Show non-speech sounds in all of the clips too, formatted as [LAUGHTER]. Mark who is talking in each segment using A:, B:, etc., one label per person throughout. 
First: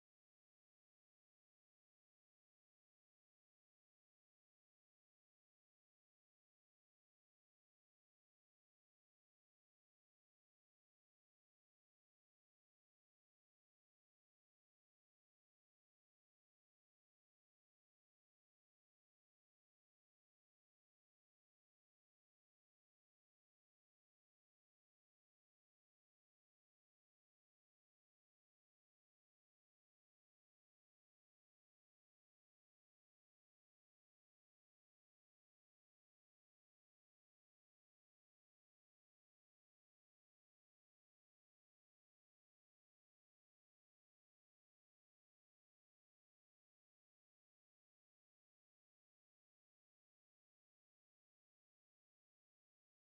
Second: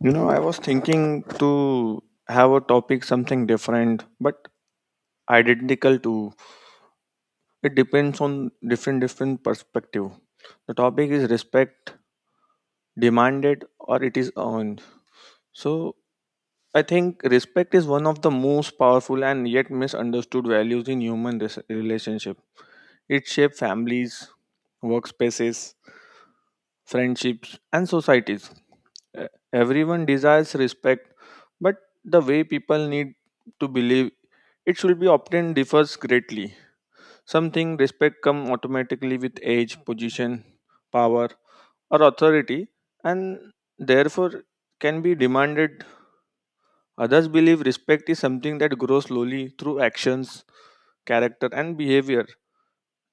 A: You know, I was thinking to have a topic something different, but identical to. It depends on different perspective. The topic is respect demanded or it is earned. So I think respect is one of the most powerful and yet misunderstood values in human relationship. It shapes families, workspaces, friendships, and societies. E- Everyone desires respect, but the way people need to believe it should be obtained differs greatly. Some think respect comes automatically with age, position, power, or authority, and therefore can be demanded. Others believe respect is something that grows slowly through actions, character, and behavior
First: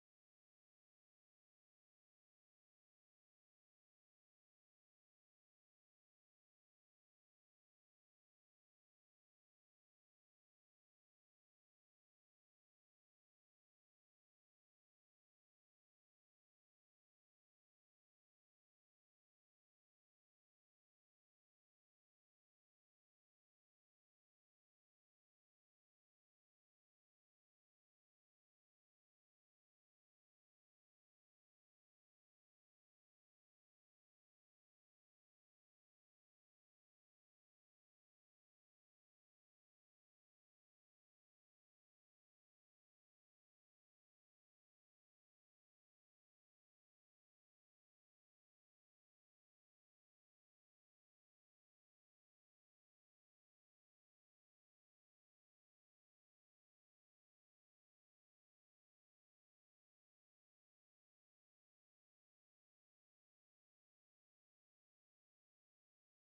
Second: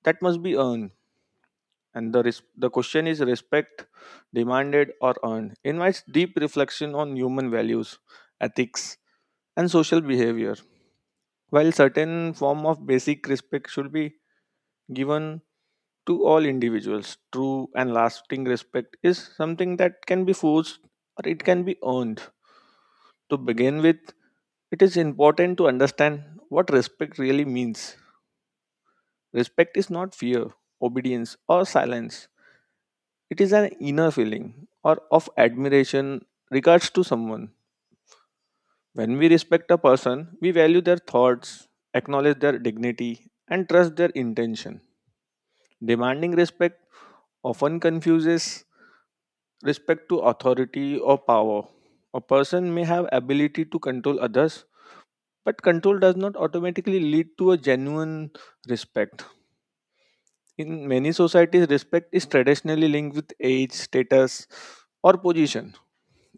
A: that must be earned. And the the question is, respect demanded or earned, invites deep reflection on human values, ethics, and social behavior. While certain form of basic respect should be given to all individuals, true and lasting respect is something that can be forced or it can be earned. To begin with, it is important to understand what respect really means. Respect is not fear, obedience, or silence. It is an inner feeling or of admiration regards to someone. When we respect a person, we value their thoughts, acknowledge their dignity, and trust their intention. Demanding respect often confuses respect to authority or power. A person may have ability to control others, but control does not automatically lead to a genuine respect. In many societies, respect is traditionally linked with age, status, or position.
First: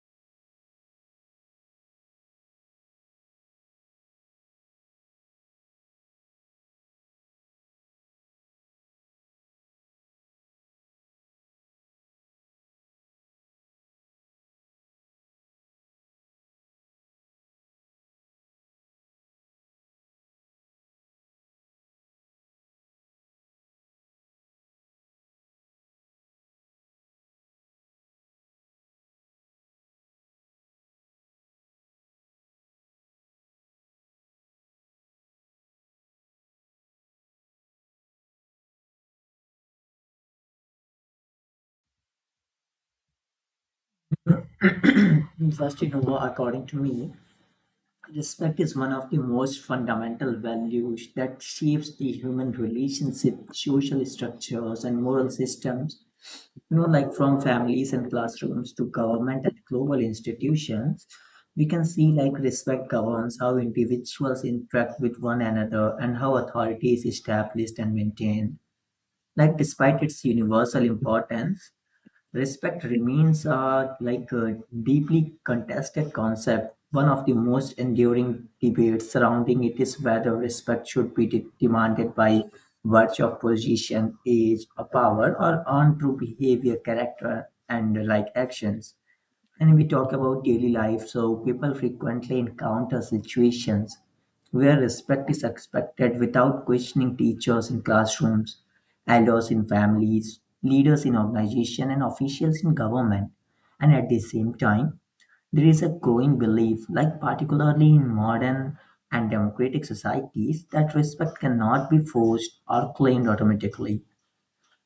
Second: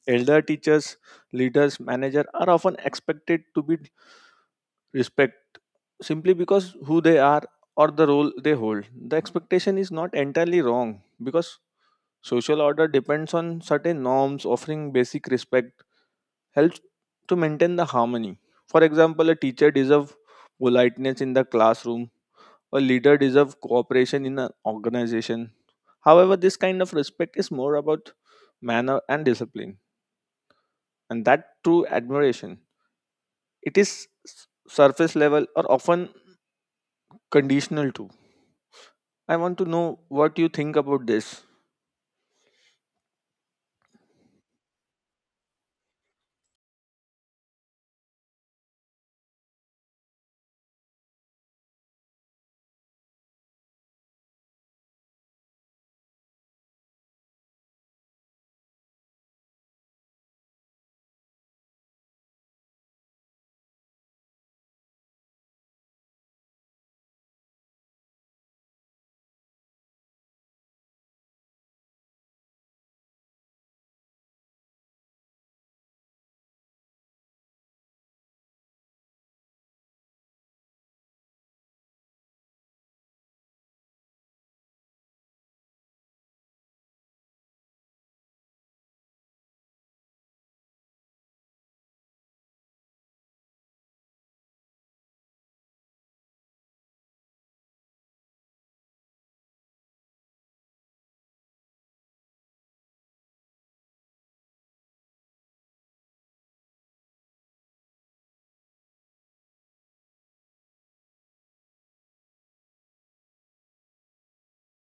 A: Elder teachers, leaders, managers are often expected to be respect simply because who they are or the role they hold. The expectation is not entirely wrong because social order depends on certain norms. Offering basic respect helps to maintain the harmony. For example, a teacher deserves politeness in the classroom, a leader deserves cooperation in an organization. However, this kind of respect is more about manner and discipline and that true admiration. It is s- surface level or often conditional too. I want to know what you think about this.
B: [CLEARS THROAT] First, according to me, respect is one of the most fundamental values that shapes the human relationship, social structures, and moral systems. Like from families and classrooms to government and global institutions, we can see like respect governs how individuals interact with one another and how authority is established and maintained. Like, despite its universal importance, respect remains a deeply contested concept. One of the most enduring debates surrounding it is whether respect should be demanded by virtue of position, age, or power, or on through behavior, character, and like actions. And we talk about daily life, so people frequently encounter situations where respect is expected without questioning teachers in classrooms, elders in families, leaders in organizations, and officials in government. And at the same time, there is a growing belief, like particularly in modern and democratic societies, that respect cannot be forced or claimed automatically.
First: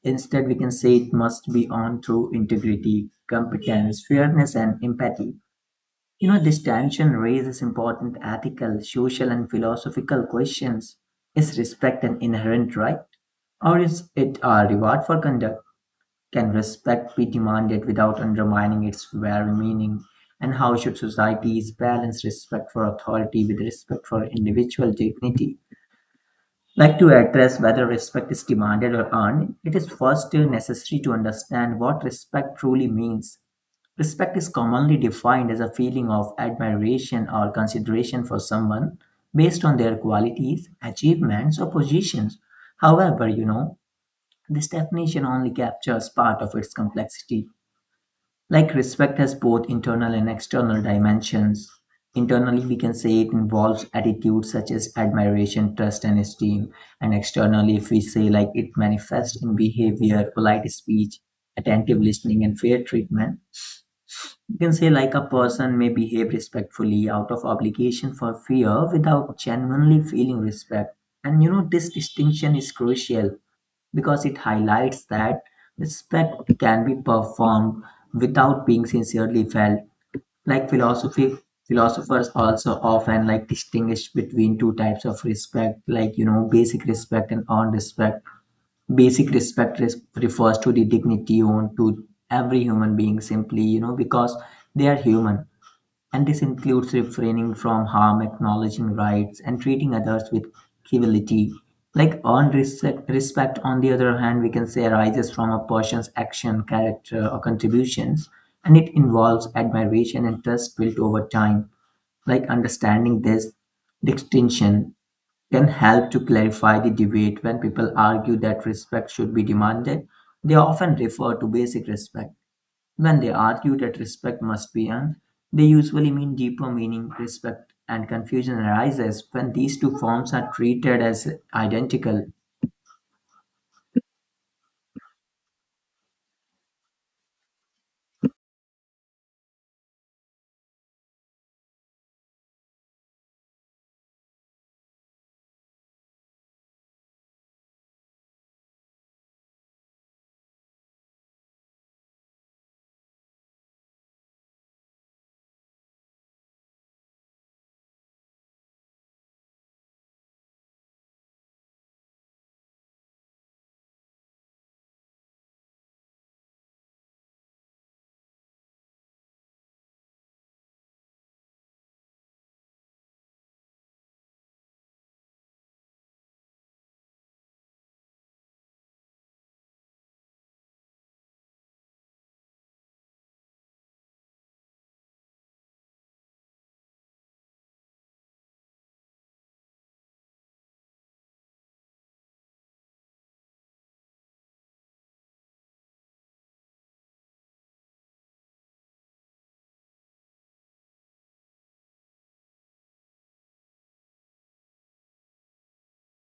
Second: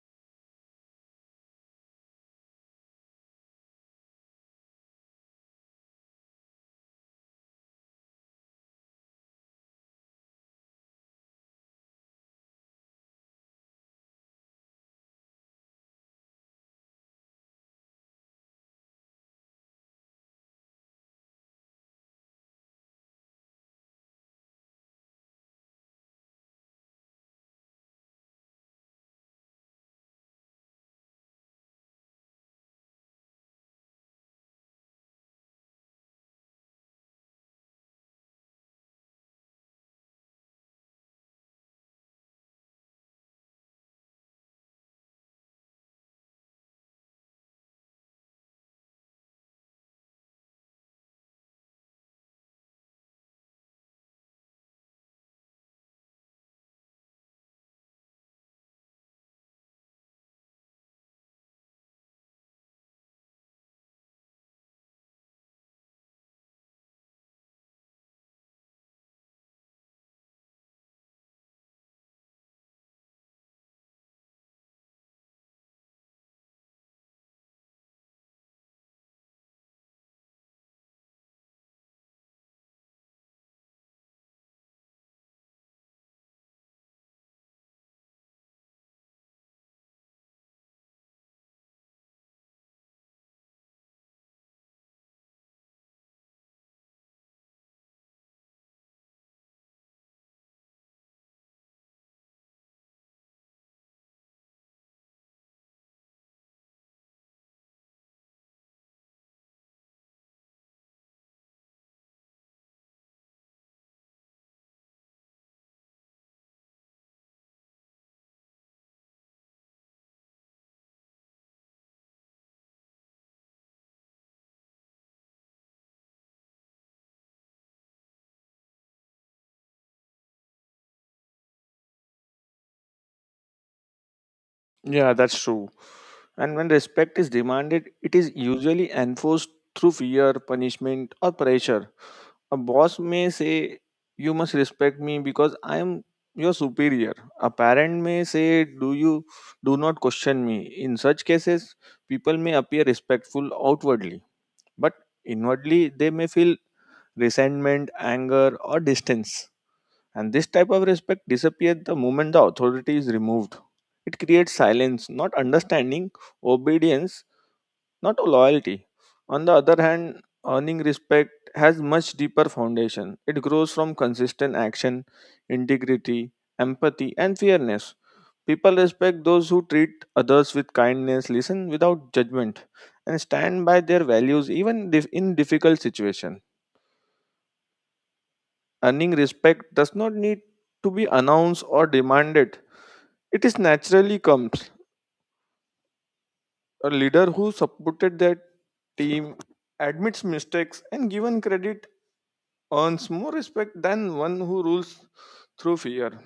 B: Instead, we can say it must be earned through integrity, competence, fairness, and empathy. This tension raises important ethical, social, and philosophical questions. Is respect an inherent right? Or is it a reward for conduct? Can respect be demanded without undermining its very meaning? And how should societies balance respect for authority with respect for individual dignity? Like to address whether respect is demanded or earned, it is first necessary to understand what respect truly means. Respect is commonly defined as a feeling of admiration or consideration for someone based on their qualities, achievements, or positions. However, this definition only captures part of its complexity. Like respect has both internal and external dimensions. Internally, we can say it involves attitudes such as admiration, trust, and esteem. And externally, if we say like it manifests in behavior, polite speech, attentive listening, and fair treatment, you can say like a person may behave respectfully out of obligation for fear without genuinely feeling respect. And this distinction is crucial because it highlights that respect can be performed without being sincerely felt. Like philosophy philosophers also often like distinguish between two types of respect, like basic respect and earned respect. Basic respect refers to the dignity owed to every human being simply, because they are human. And this includes refraining from harm, acknowledging rights, and treating others with civility. Like earned respect, respect, on the other hand, we can say arises from a person's action, character, or contributions, and it involves admiration and trust built over time. Like understanding this distinction can help to clarify the debate when people argue that respect should be demanded. They often refer to basic respect. When they argue that respect must be earned, they usually mean deeper meaning, respect, and confusion arises when these two forms are treated as identical.
A: Yeah, that's true. And when respect is demanded, it is usually enforced through fear, punishment, or pressure. A boss may say, "You must respect me because I am your superior." A parent may say, "Do you do not question me?" In such cases, people may appear respectful outwardly, but inwardly they may feel resentment, anger, or distance. And this type of respect disappeared the moment the authority is removed. It creates silence, not understanding, obedience, not loyalty. On the other hand, earning respect has much deeper foundation. It grows from consistent action, integrity, empathy, and fairness. People respect those who treat others with kindness, listen without judgment, and stand by their values even in difficult situations. Earning respect does not need to be announced or demanded. It is naturally comes. A leader who supported their team, admits mistakes, and given credit earns more respect than one who rules through fear.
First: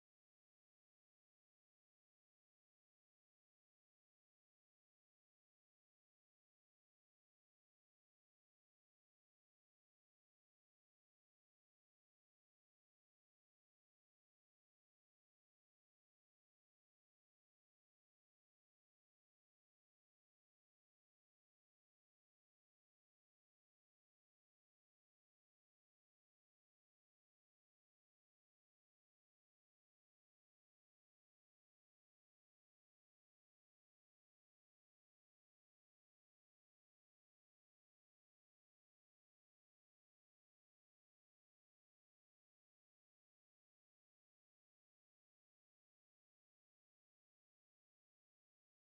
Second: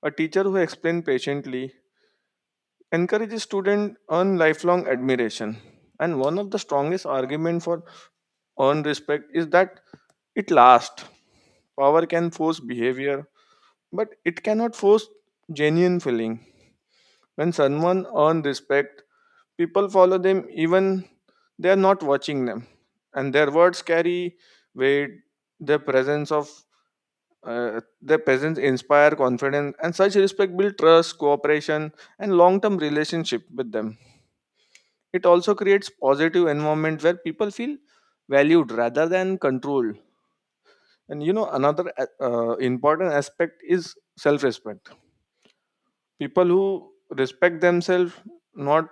A: A teacher who explains patiently encourages students earn lifelong admiration. And one of the strongest arguments for earned respect is that it lasts. Power can force behavior, but it cannot force genuine feeling. When someone earns respect, people follow them even they are not watching them, and their words carry weight. Their presence of their presence inspire confidence, and such respect build trust, cooperation, and long-term relationship with them. It also creates positive environment where people feel valued rather than controlled. And you know, another important aspect is self-respect. People who respect themselves not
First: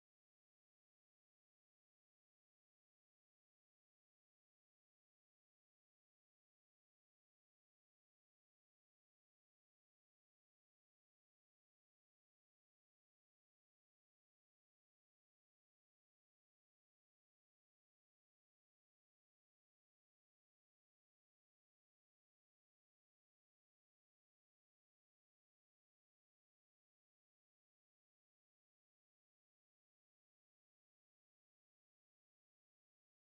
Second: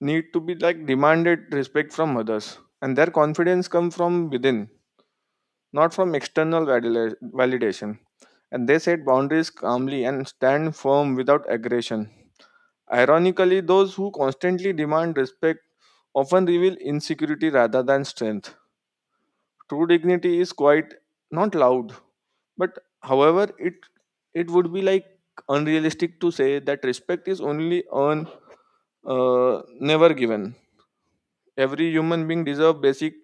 A: need to be like demanded respect from others, and their confidence come from within, not from external validation. And they set boundaries calmly and stand firm without aggression. Ironically, those who constantly demand respect often reveal insecurity rather than strength. True dignity is quite not loud, but however, it would be like unrealistic to say that respect is only earned, never given. Every human being deserves basic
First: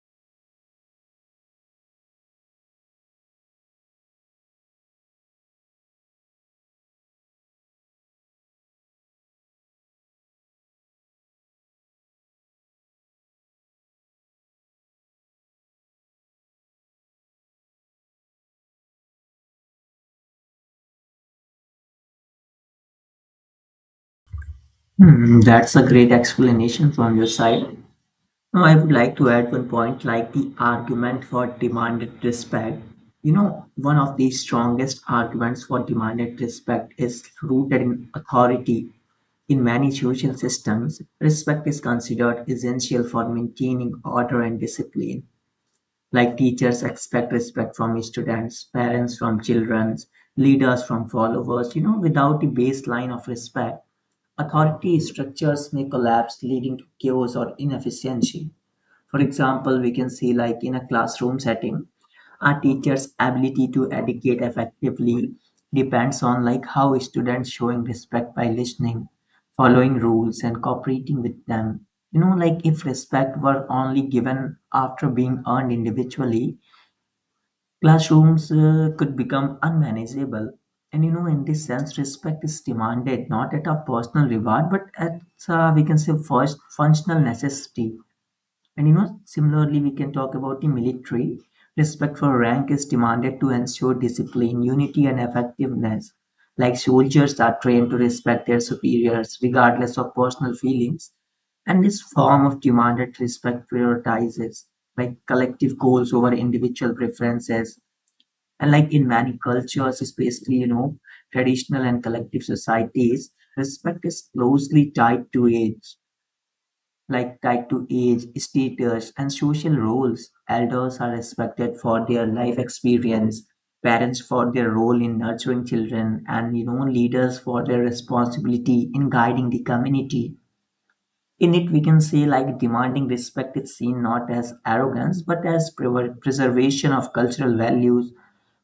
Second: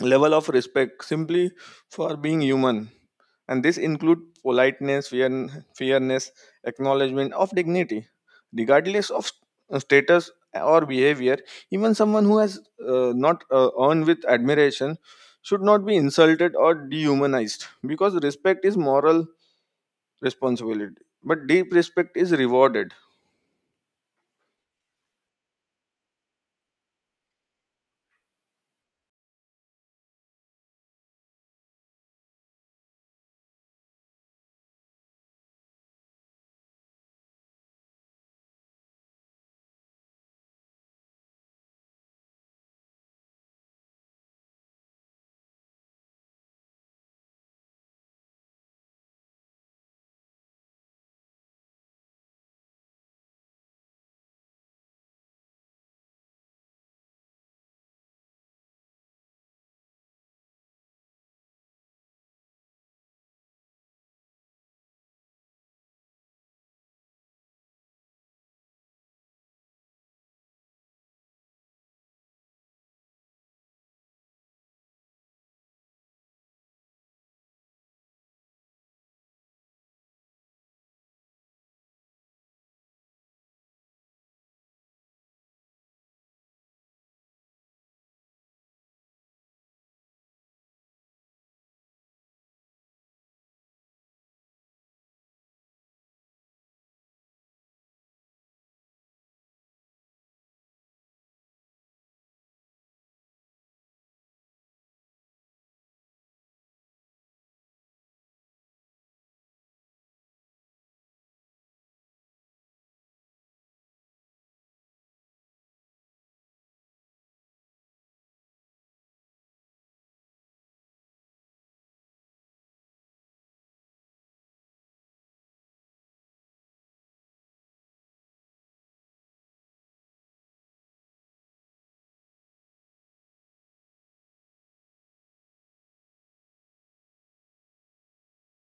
A: level of respect simply for being human, and this include politeness, fear, fairness, acknowledgement of dignity regardless of status or behavior. Even someone who has not earned with admiration should not be insulted or dehumanized because respect is moral responsibility, but deep respect is rewarded.
B: Hmm, that's a great explanation from your side. Now, I would like to add one point like the argument for demanded respect. One of the strongest arguments for demanded respect is rooted in authority. In many social systems, respect is considered essential for maintaining order and discipline. Like teachers expect respect from students, parents from children, leaders from followers. Without a baseline of respect, authority structures may collapse, leading to chaos or inefficiency. For example, we can see like in a classroom setting, a teacher's ability to educate effectively depends on like how students showing respect by listening, following rules and cooperating with them. Like if respect were only given after being earned individually, classrooms could become unmanageable. And in this sense, respect is demanded not at a personal reward, but at we can say first functional necessity. And similarly, we can talk about the military. Respect for rank is demanded to ensure discipline, unity, and effectiveness. Like soldiers are trained to respect their superiors regardless of personal feelings. And this form of demanded respect prioritizes like collective goals over individual preferences. And like in many cultures, especially, traditional and collective societies, respect is closely tied to age, status, and social roles. Elders are respected for their life experience, parents for their role in nurturing children, and leaders for their responsibility in guiding the community. In it, we can say like demanding respect is seen not as arrogance but as preservation of cultural values.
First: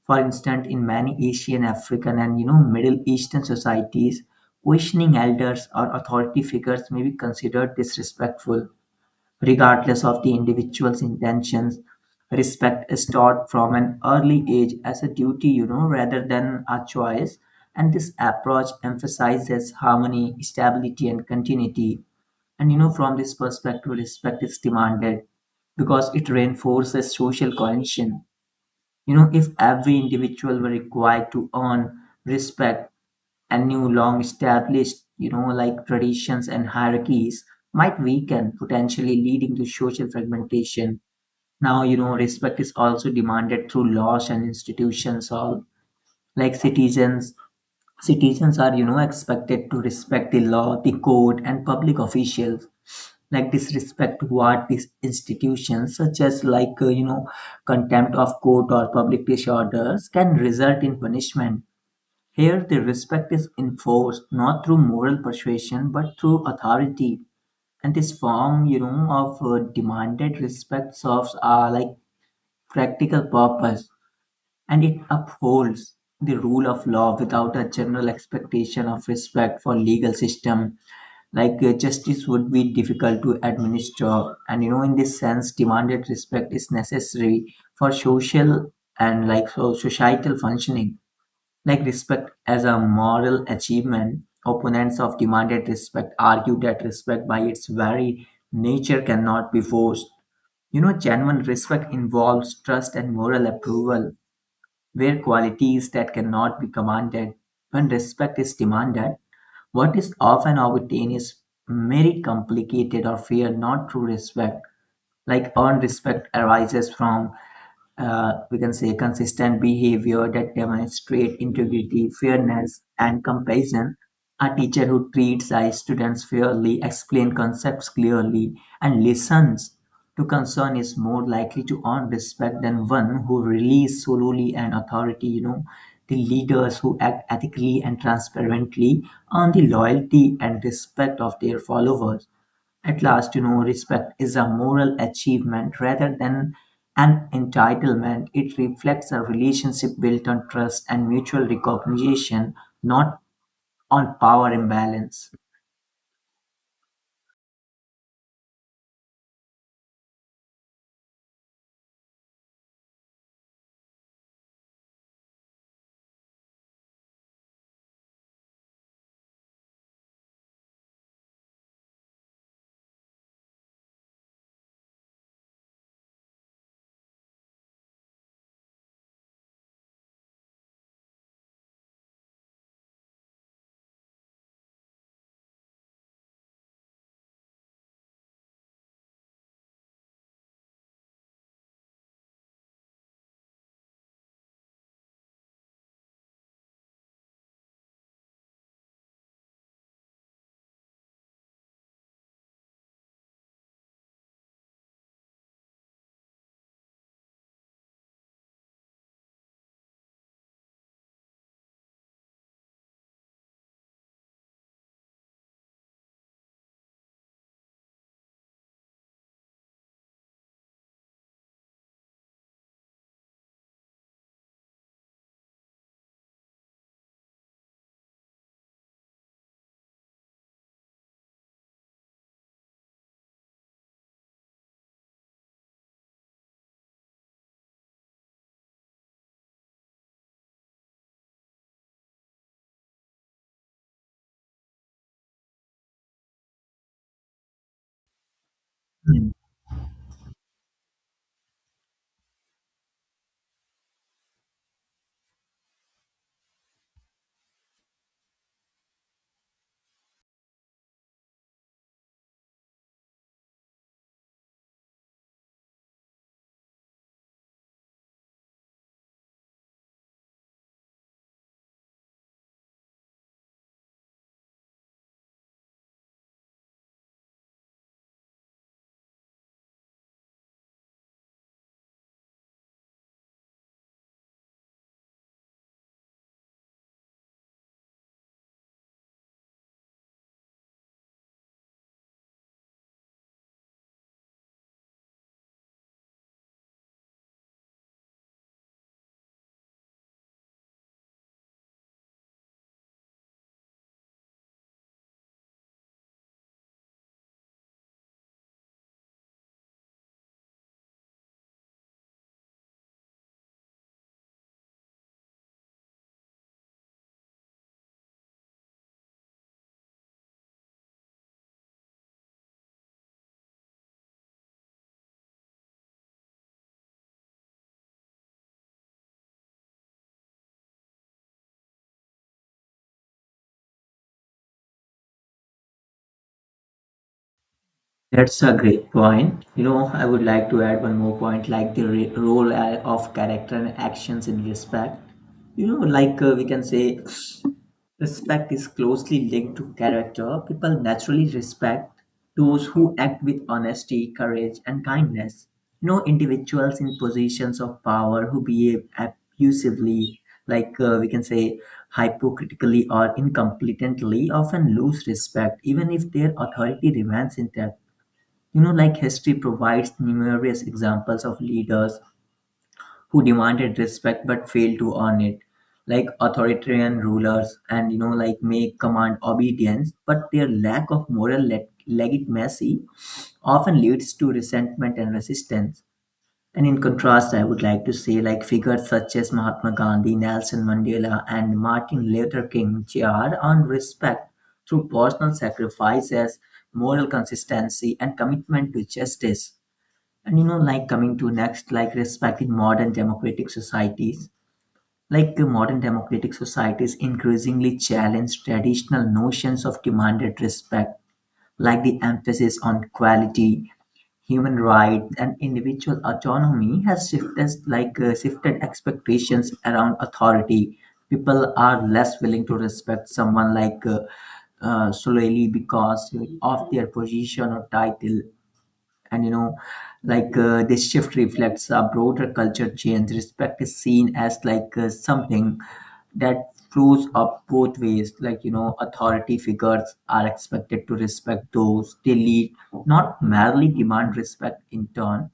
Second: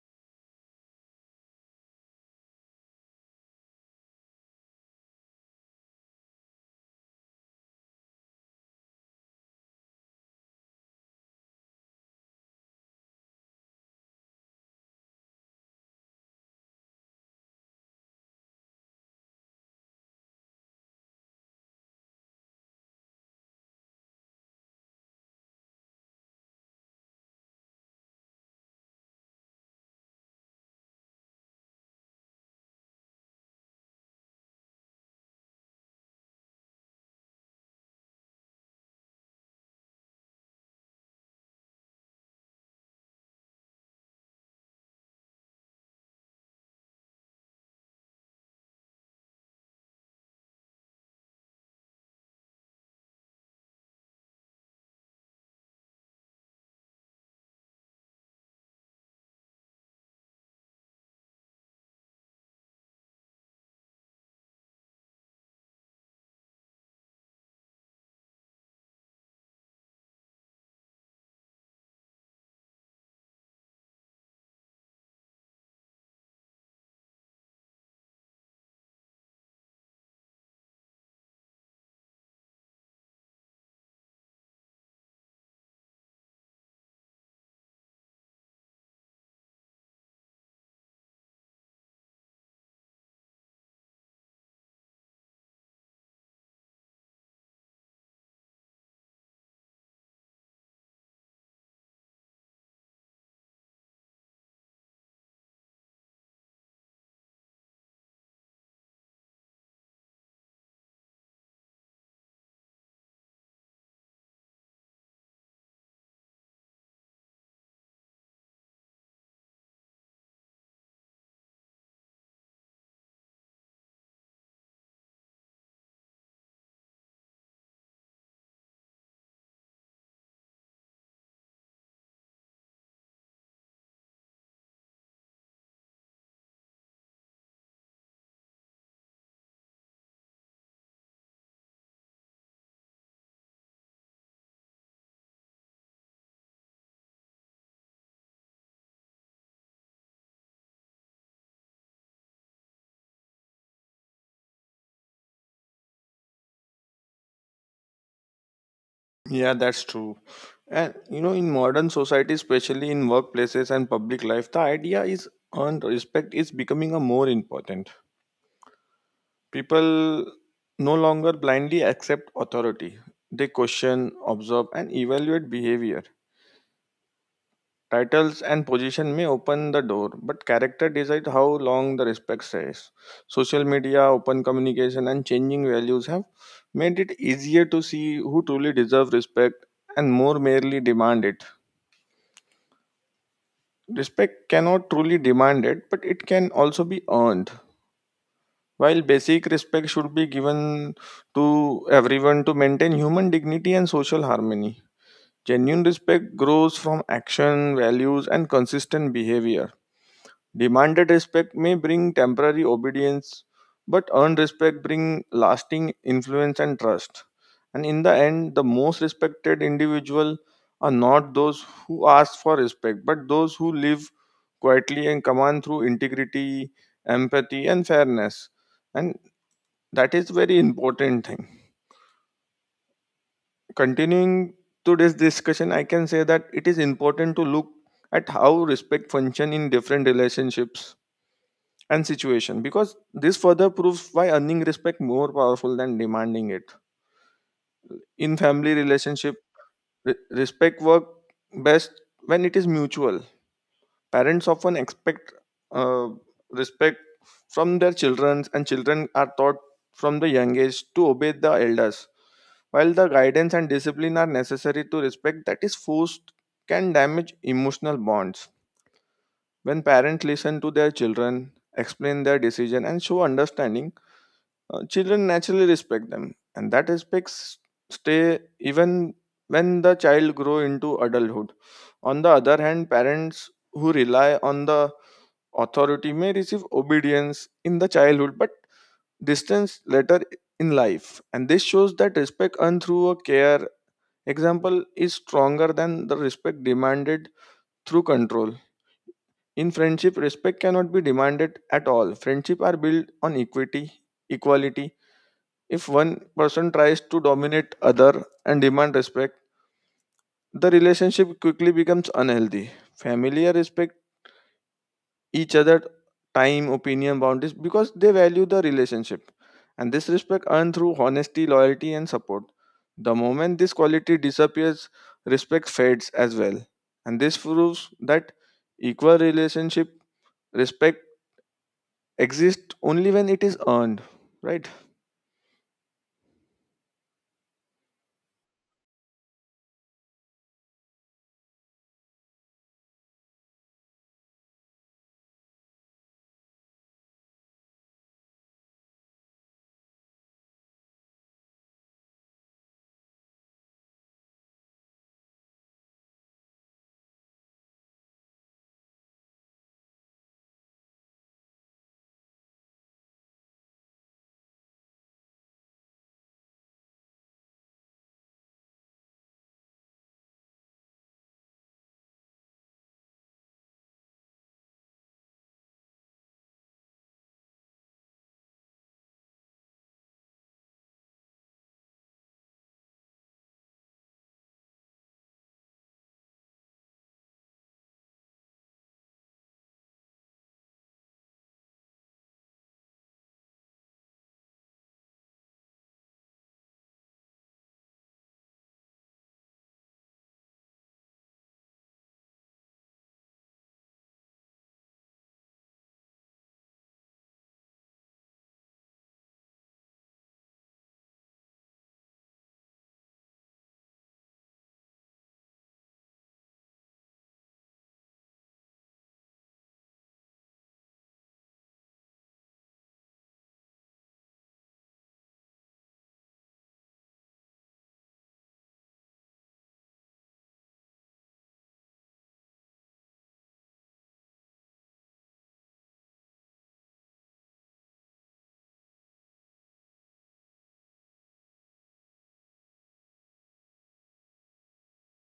B: For instance, in many Asian, African, and Middle Eastern societies, questioning elders or authority figures may be considered disrespectful. Regardless of the individual's intentions, respect is taught from an early age as a duty, rather than a choice. And this approach emphasizes harmony, stability, and continuity. And from this perspective, respect is demanded because it reinforces social cohesion. If every individual were required to earn respect, and new long established, like traditions and hierarchies might weaken, potentially leading to social fragmentation. Now, respect is also demanded through laws and institutions. All like citizens. Citizens are, expected to respect the law, the code, and public officials. Like disrespect toward these institutions, such as like contempt of court or public disorders, can result in punishment. Here the respect is enforced not through moral persuasion but through authority. And this form, of demanded respect serves like practical purpose, and it upholds the rule of law. Without a general expectation of respect for legal system, like justice would be difficult to administer. And in this sense demanded respect is necessary for social and like so societal functioning. Like respect as a moral achievement, opponents of demanded respect argue that respect by its very nature cannot be forced. Genuine respect involves trust and moral approval, where qualities that cannot be commanded. When respect is demanded, what is often obtained is merit complicated or fear, not true respect. Like earned respect arises from we can say consistent behavior that demonstrate integrity, fairness, and compassion. A teacher who treats our students fairly, explains concepts clearly, and listens to concern is more likely to earn respect than one who relies solely on authority. The leaders who act ethically and transparently earn the loyalty and respect of their followers. At last, respect is a moral achievement rather than an entitlement. It reflects a relationship built on trust and mutual recognition, not on power imbalance.
A: Yeah, that's true. And you know, in modern society, especially in workplaces and public life, the idea is earned respect is becoming a more important. People no longer blindly accept authority. They question, observe, and evaluate behavior. Titles and position may open the door, but character decides how long the respect stays. Social media, open communication, and changing values have made it easier to see who truly deserves respect and more merely demand it. Respect cannot truly demand it, but it can also be earned. While basic respect should be given to everyone to maintain human dignity and social harmony, genuine respect grows from action, values, and consistent behavior. Demanded respect may bring temporary obedience, but earned respect brings lasting influence and trust. And in the end, the most respected individual are not those who ask for respect, but those who live quietly and command through integrity, empathy, and fairness. And that is very important thing. Continuing today's discussion, I can say that it is important to look at how respect function in different relationships and situation, because this further proves why earning respect more powerful than demanding it. In family
B: Mm.
A: relationship, respect work best when it is mutual. Parents often expect uh, respect from their children, and children are taught from the young age to obey the elders. While the guidance and discipline are necessary, to respect that is forced can damage emotional bonds. When parents listen to their children, explain their decision, and show understanding, children naturally respect them, and that respects stay even when the child grow into adulthood. On the other hand, parents who rely on the authority may receive obedience in the childhood, but distance later in life. And this shows that respect earned through a care example is stronger than the respect demanded through control. In friendship, respect cannot be demanded at all. Friendship are built on equality. If one person tries to dominate other and demand respect, the relationship quickly becomes unhealthy. Familiar respect each other time, opinion, boundaries because they value the relationship. And this respect earned through honesty, loyalty, and support. The moment this quality disappears, respect fades as well. And this proves that equal relationship respect exists only when it is earned, right?
B: That's a great point. I would like to add one more point, like the role of character and actions in respect. Like we can say respect is closely linked to character. People naturally respect those who act with honesty, courage, and kindness. Individuals in positions of power who behave abusively, like we can say hypocritically or incompetently, often lose respect, even if their authority remains intact. Like history provides numerous examples of leaders who demanded respect but failed to earn it, like authoritarian rulers, and like may command obedience, but their lack of moral legitimacy often leads to resentment and resistance. And in contrast, I would like to say like figures such as Mahatma Gandhi, Nelson Mandela, and Martin Luther King Jr. earned respect through personal sacrifices, moral consistency, and commitment to justice. And like coming to next, like respecting modern democratic societies, like modern democratic societies increasingly challenge traditional notions of demanded respect. Like the emphasis on equality, human rights, and individual autonomy has shifted, like shifted expectations around authority. People are less willing to respect someone like solely because of their position or title. And like this shift reflects a broader culture change. Respect is seen as like something that flows up both ways, like authority figures are expected to respect those they lead, not merely demand respect in turn.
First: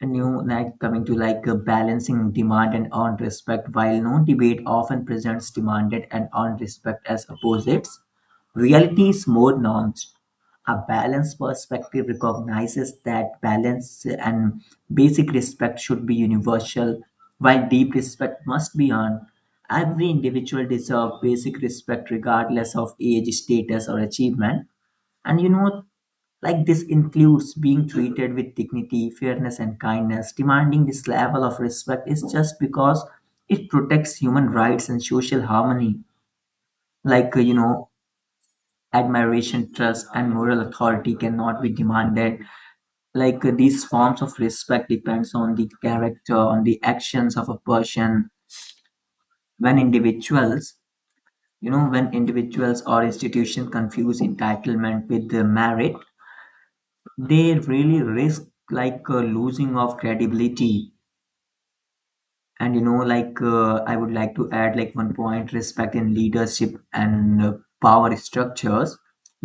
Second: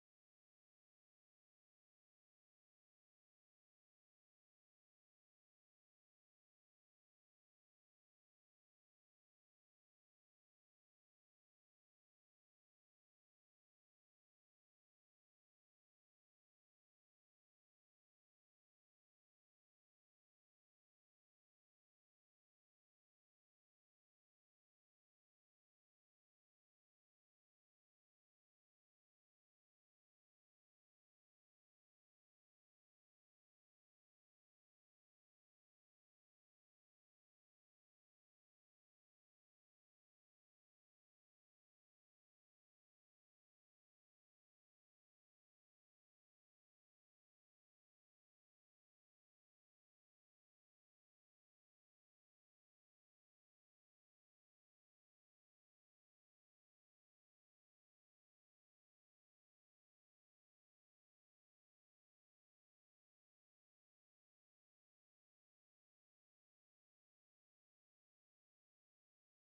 B: And like coming to like balancing demand and earned respect, while no debate often presents demanded and earned respect as opposites, reality is more nuanced. A balanced perspective recognizes that balance and basic respect should be universal, while deep respect must be earned. Every individual deserves basic respect regardless of age, status, or achievement. And like this includes being treated with dignity, fairness, and kindness. Demanding this level of respect is just because it protects human rights and social harmony. Like, admiration, trust, and moral authority cannot be demanded. Like, these forms of respect depends on the character, on the actions of a person. When individuals, when individuals or institutions confuse entitlement with merit, they really risk losing of credibility and you know like I would like to add one point respect in leadership and power structures.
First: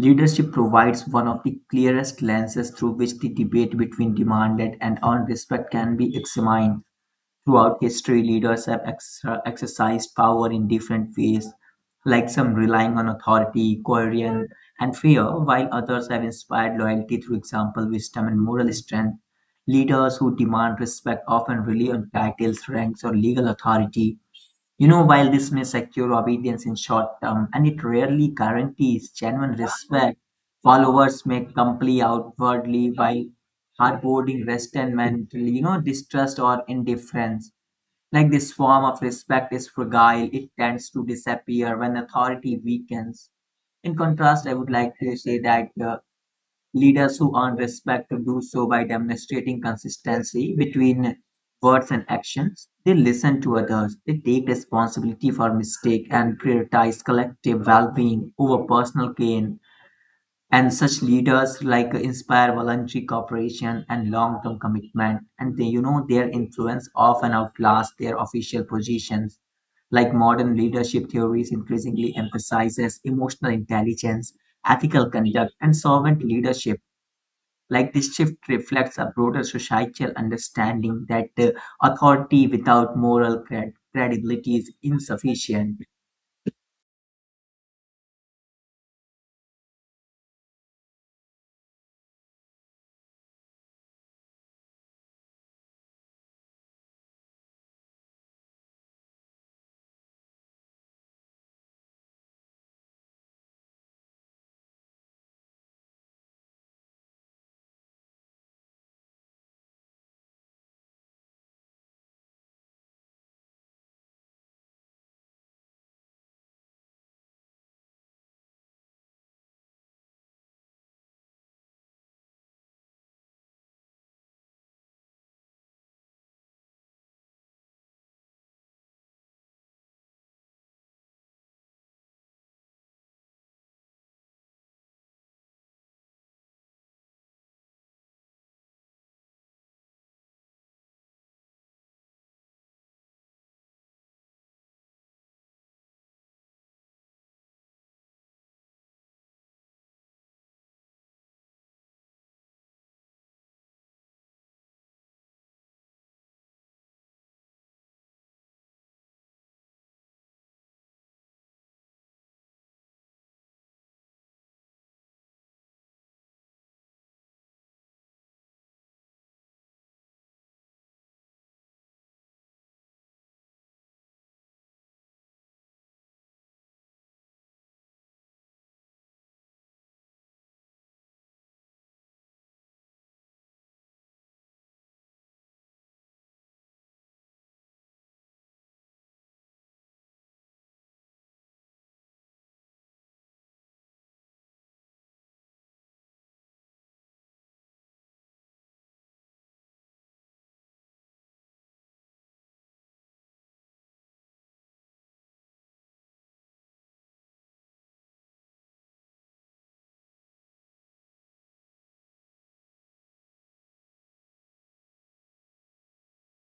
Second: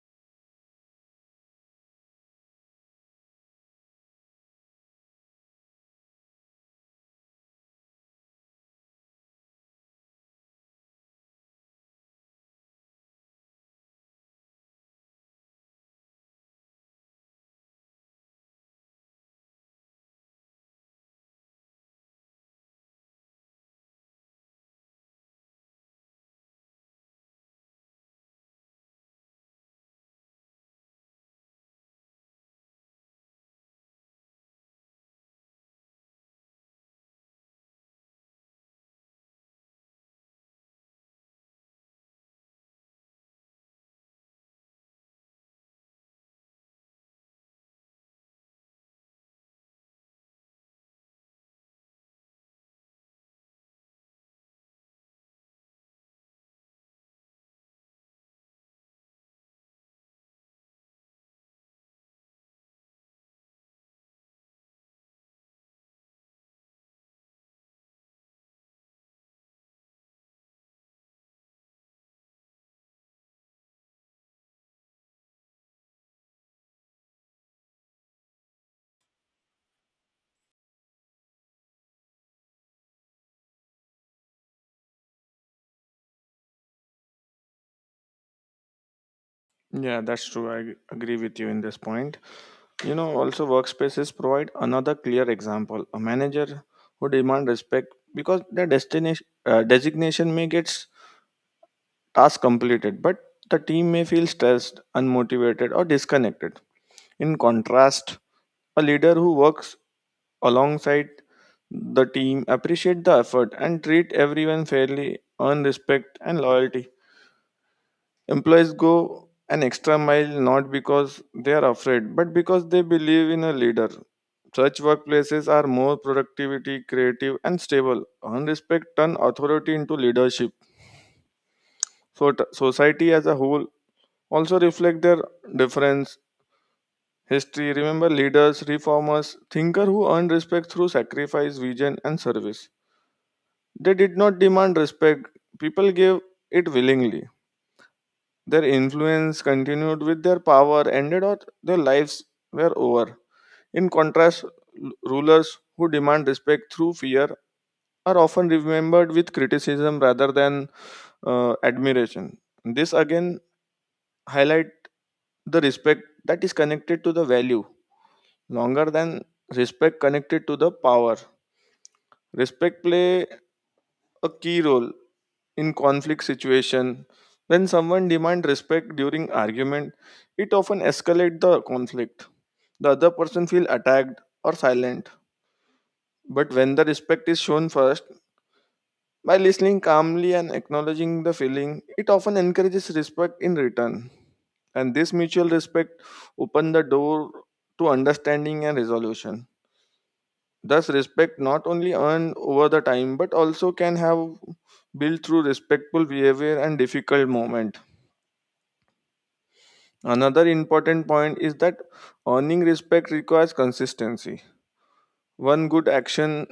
B: Leadership provides one of the clearest lenses through which the debate between demanded and earned respect can be examined. Throughout history, leaders have exercised power in different ways, like some relying on authority, coercion, and fear, while others have inspired loyalty through example, wisdom, and moral strength. Leaders who demand respect often rely on titles, ranks, or legal authority. You know, while this may secure obedience in short term, and it rarely guarantees genuine respect, followers may comply outwardly while harboring resentment, you know, distrust or indifference. Like this form of respect is fragile, it tends to disappear when authority weakens. In contrast, I would like to say that leaders who earn respect do so by demonstrating consistency between words and actions. They listen to others, they take responsibility for mistake and prioritize collective well-being over personal gain. And such leaders like inspire voluntary cooperation and long-term commitment. And they, you know, their influence often outlasts their official positions. Like modern leadership theories increasingly emphasizes emotional intelligence, ethical conduct, and servant leadership. Like this shift reflects a broader societal understanding that authority without moral credibility is insufficient.
A: Yeah, that's true. I agree with you in this point. You know, also workspaces provide another clear example. A manager who demand respect because their destination designation may get task completed, but the team may feel stressed, unmotivated, or disconnected. In contrast, a leader who works alongside the team, appreciate the effort, and treat everyone fairly, earn respect and loyalty. Employees go an extra mile not because they are afraid, but because they believe in a leader. Such workplaces are more productivity, creative, and stable. Earn respect turn authority into leadership. So society as a whole also reflect their difference. History remember leaders, reformers, thinker who earned respect through sacrifice, vision, and service. They did not demand respect; people gave it willingly. Their influence continued with their power ended or their lives were over. In contrast, rulers who demand respect through fear are often remembered with criticism rather than admiration. This again highlight the respect that is connected to the value longer than respect connected to the power. Respect play a key role in conflict situation. When someone demands respect during argument, it often escalates the conflict. The other person feel attacked or silent. But when the respect is shown first by listening calmly and acknowledging the feeling, it often encourages respect in return. And this mutual respect open the door to understanding and resolution. Thus, respect not only earned over the time but also can have built through respectful behavior and difficult moment. Another important point is that earning respect requires consistency. One good action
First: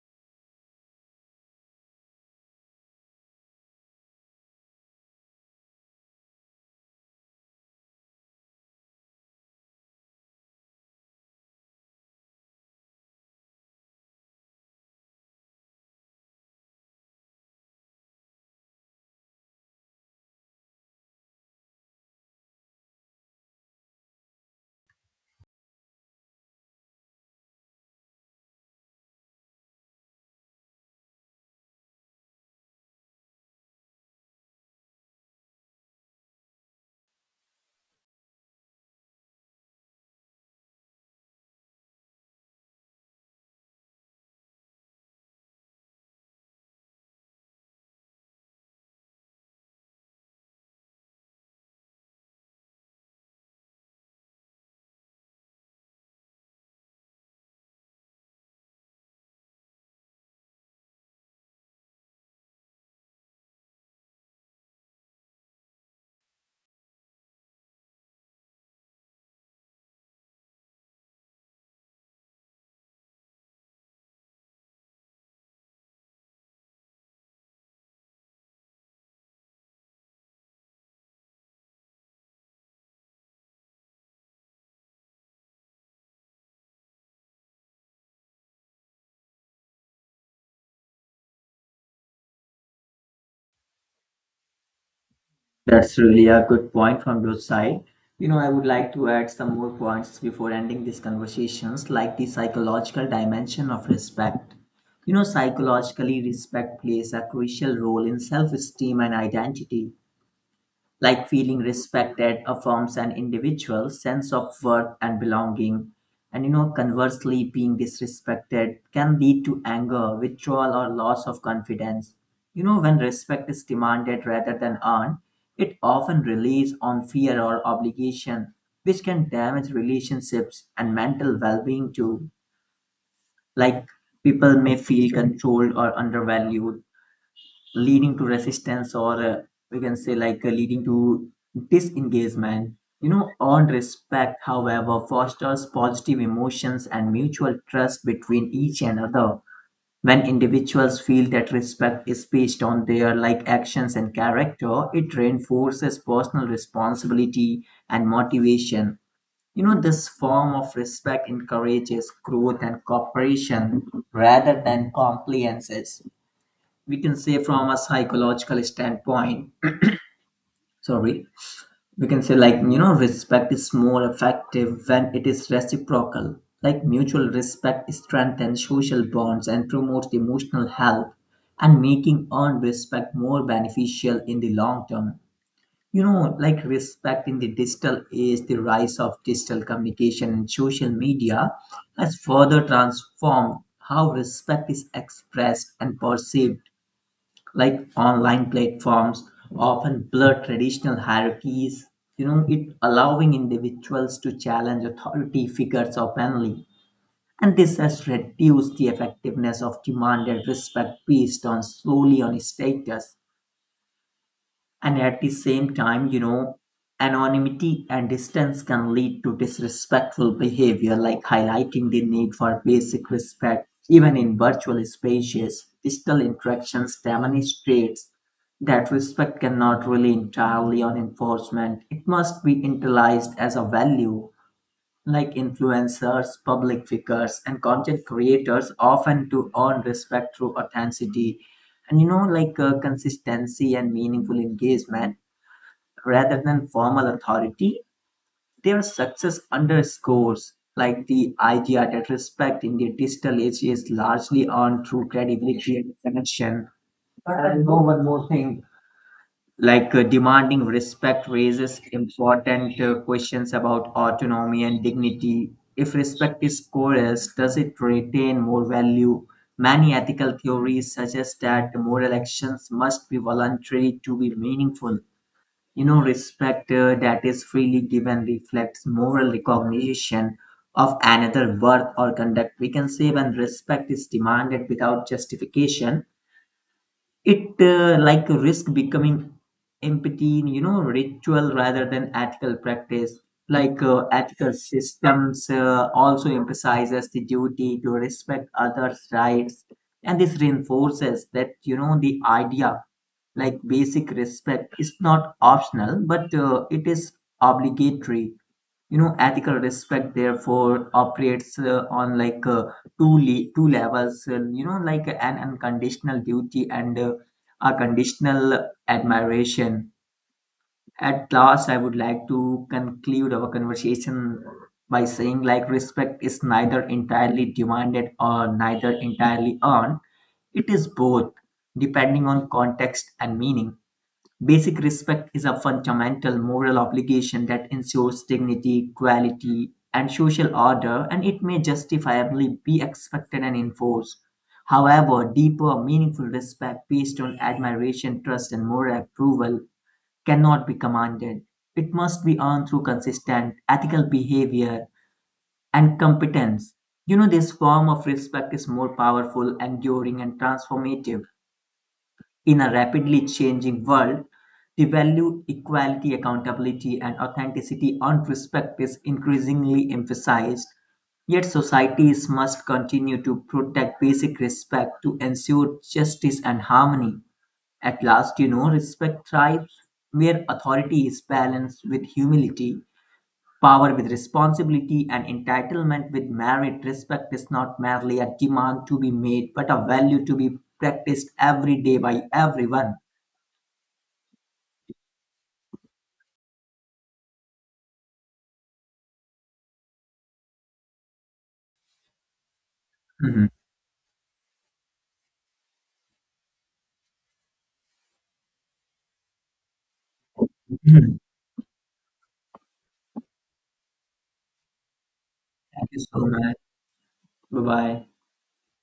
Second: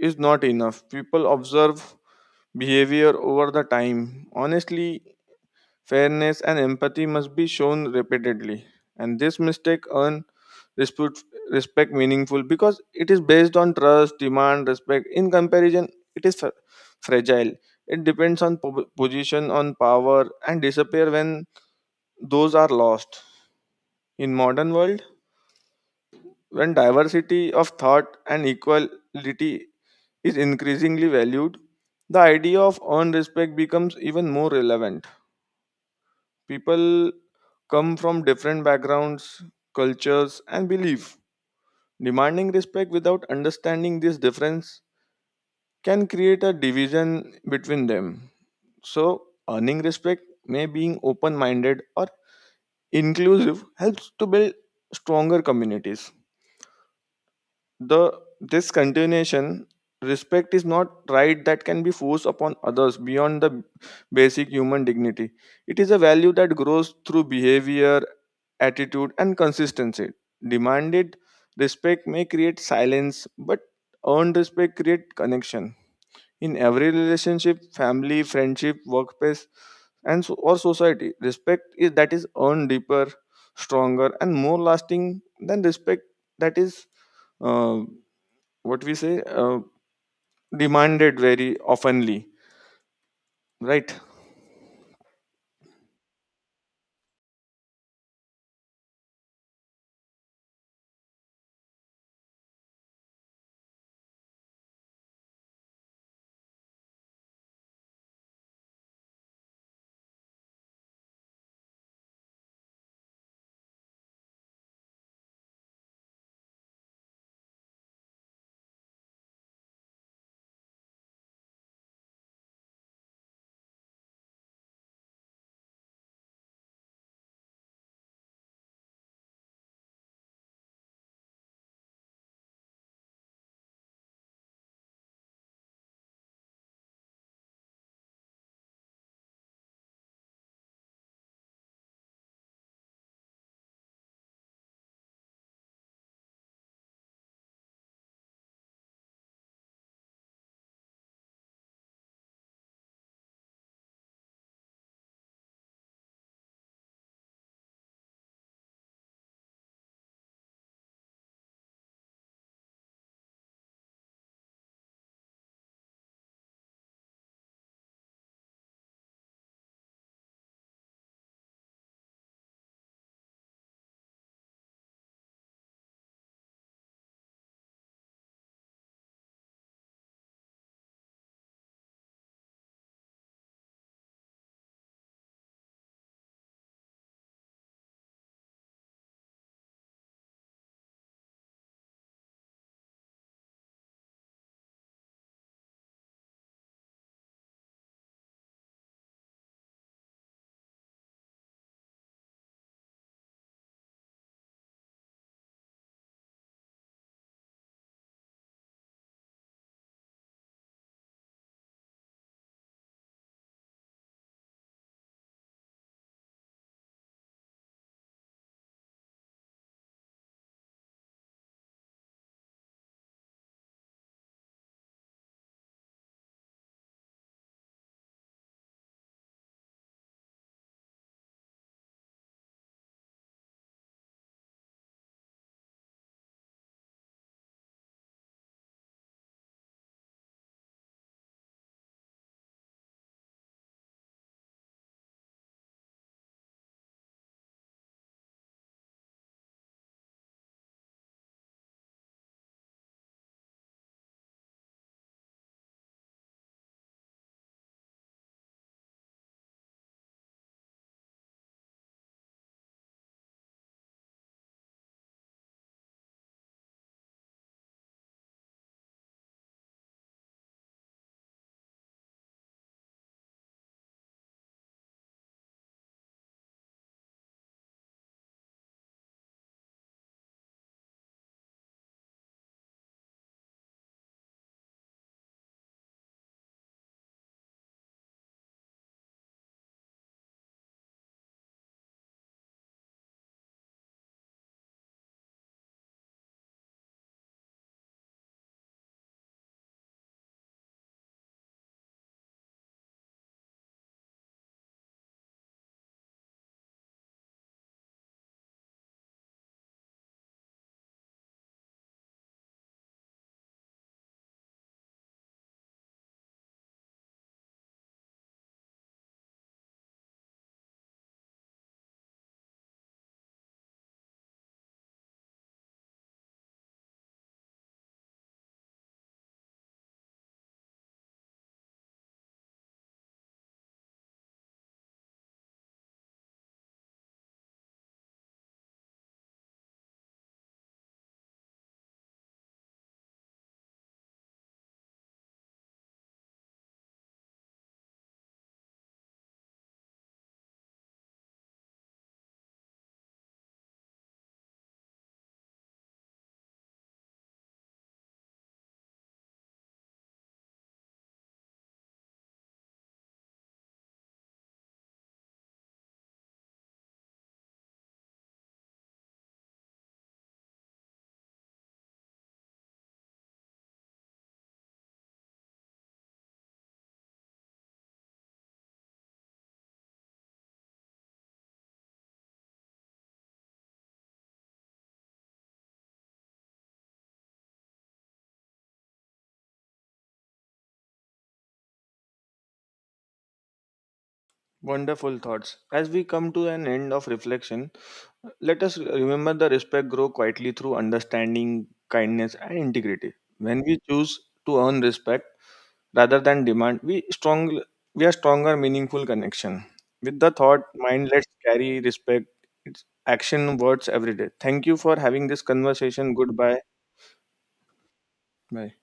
A: is not enough. People observe behavior over the time. Honestly, fairness, and empathy must be shown repeatedly, and this mistake earn respect, respect meaningful because it is based on trust, demand, respect. In comparison, it is fragile. It depends on position, on power, and disappear when those are lost. In modern world, when diversity of thought and equality is increasingly valued, the idea of earned respect becomes even more relevant. People come from different backgrounds, cultures, and belief. Demanding respect without understanding this difference can create a division between them. So, earning respect may being open minded or inclusive helps to build stronger communities. The This continuation, respect is not right that can be forced upon others beyond the basic human dignity. It is a value that grows through behavior, attitude, and consistency. Demanded respect may create silence, but earned respect create connection. In every relationship, family, friendship, workplace, and so, or society, respect is that is earned deeper, stronger, and more lasting than respect that is uh, what we say demanded very oftenly, right?
B: That's really a good point from your side. You know, I would like to add some more points before ending these conversations, like the psychological dimension of respect. You know, psychologically, respect plays a crucial role in self esteem and identity, like feeling respected affirms an individual's sense of worth and belonging. And you know, conversely, being disrespected can lead to anger, withdrawal, or loss of confidence. You know, when respect is demanded rather than earned, it often relies on fear or obligation, which can damage relationships and mental well being too. Like people may feel controlled or undervalued, leading to resistance or we can say leading to disengagement. You know, earned respect however fosters positive emotions and mutual trust between each and other. When individuals feel that respect is based on their like actions and character, it reinforces personal responsibility and motivation. You know, this form of respect encourages growth and cooperation rather than compliances. We can say, from a psychological standpoint, sorry, we can say, like, you know, respect is more effective when it is reciprocal. Like mutual respect strengthens social bonds and promotes emotional health, and making earned respect more beneficial in the long term. You know, like respect in the digital age, the rise of digital communication and social media has further transformed how respect is expressed and perceived. Like online platforms often blur traditional hierarchies, you know, it allowing individuals to challenge authority figures openly, and this has reduced the effectiveness of demanded respect based on solely on status. And at the same time, you know, anonymity and distance can lead to disrespectful behavior, like highlighting the need for basic respect, even in virtual spaces. Digital interactions demonstrates that respect cannot rely entirely on enforcement. It must be internalized as a value, like influencers, public figures, and content creators often to earn respect through authenticity and consistency and meaningful engagement rather than formal authority. Their success underscores like the idea that respect in the digital age is largely earned through credibility and connection. And know one more thing. Demanding respect raises important questions about autonomy and dignity. If respect is coerced, does it retain more value? Many ethical theories suggest that moral actions must be voluntary to be meaningful. You know, respect that is freely given reflects moral recognition of another worth or conduct. We can say when respect is demanded without justification, it like risk becoming empathy, you know, ritual rather than ethical practice. Ethical systems also emphasizes the duty to respect others rights, and this reinforces that, you know, the idea, like basic respect is not optional, but it is obligatory. You know, ethical respect therefore operates on two levels, you know, like an unconditional duty and a conditional admiration. At last, I would like to conclude our conversation by saying, like, respect is neither entirely demanded or neither entirely earned. It is both, depending on context and meaning. Basic respect is a fundamental moral obligation that ensures dignity, equality, and social order, and it may justifiably be expected and enforced. However, deeper, meaningful respect based on admiration, trust, and moral approval cannot be commanded. It must be earned through consistent ethical behavior and competence. You know, this form of respect is more powerful, enduring, and transformative. In a rapidly changing world, the value equality, accountability, and authenticity on respect is increasingly emphasized. Yet societies must continue to protect basic respect to ensure justice and harmony. At last, you know, respect thrives where authority is balanced with humility, power with responsibility, and entitlement with merit. Respect is not merely a demand to be made, but a value to be practiced every day by everyone.
A: Wonderful thoughts. As we come to an end of reflection, let us remember the respect grow quietly through understanding, kindness, and integrity.
B: Mhm.
A: When we choose to earn respect rather than demand, we are stronger meaningful connection. With the thought mind,
B: Mhm.
A: let's carry respect its action words every day. Thank you for having this
B: Thank you
A: conversation.
B: so much.
A: Goodbye,
B: Bye bye.
A: bye.